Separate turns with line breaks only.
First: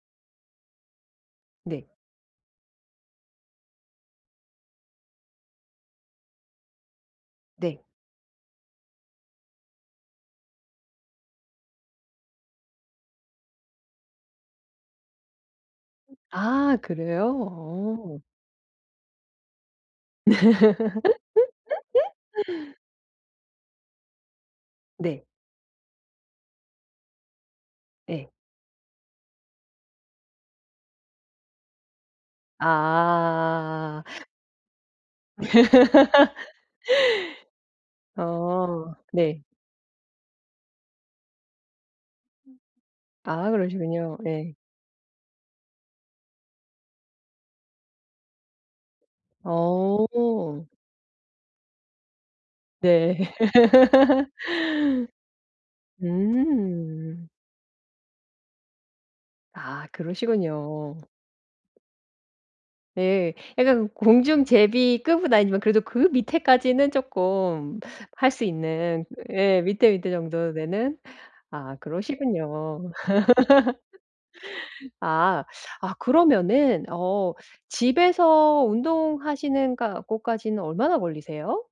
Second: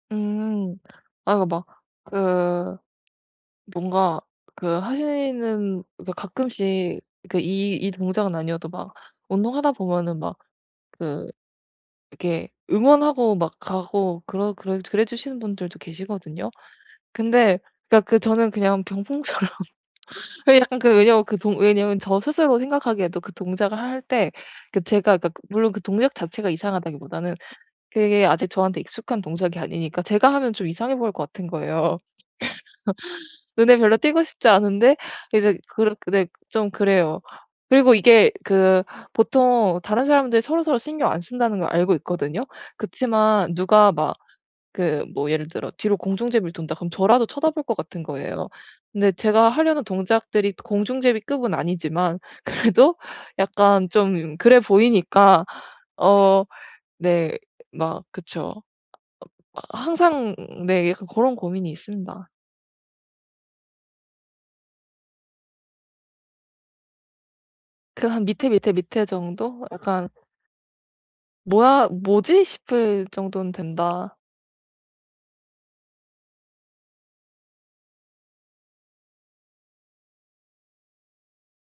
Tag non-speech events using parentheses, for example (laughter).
음. 아 그 막
네.
그 뭔가 그 하시는 그니까 가끔씩 그 이
네.
이 동작은 아니어도 막 운동하다 보면은 막 그 이렇게 응원하고 막 가고 그러 그래 그래 주시는 분들도 계시거든요.
아 그래요?
근데 그러니까 그
어.
저는 그냥 병풍처럼 그 약간 그 왜냐면 그 동 왜냐면 저 스스로
(laughs)
생각하기에도 그 동작을 할 때 그 제가
네.
그러니까 물론 그 동작 자체가 이상하다기보다는 그게
네.
아직 저한테 익숙한 동작이 아니니까 제가 하면 좀 이상해 보일 것 같은 거예요. (laughs) 눈에 별로
아.
띄고 싶지 않은데 이제 그렇게 네 좀 그래요. 그리고
(laughs)
이게 그
어. 네.
보통 다른 사람들이 서로서로 신경 안 쓴다는 걸 알고 있거든요.
음. 아
그치만 누가 막
그러시군요. 예.
그 뭐 예를 들어 뒤로 공중제비를 돈다 그러면 저라도 쳐다볼 것 같은 거예요. 근데 제가 하려는 동작들이
어.
공중제비 급은 아니지만 그래도
네.
약간
(laughs)
좀 그래 보이니까 어
음.
네 막 그쵸. 막
아
항상 네
그러시군요.
약간 고런 고민이 있습니다.
예. 약간 공중제비 급은 아니지만 그래도 그 밑에까지는 쪼끔
그 한
할 수
밑에, 밑에,
있는
밑에
예
정도.
밑에,
약간
밑에 정도 되는. 아
'뭐야? 뭐지?'
그러시군요.
싶을 정도는 된다.
아. 아 그러면은 어 집에서 운동하시는 간 곳까지는 얼마나 걸리세요?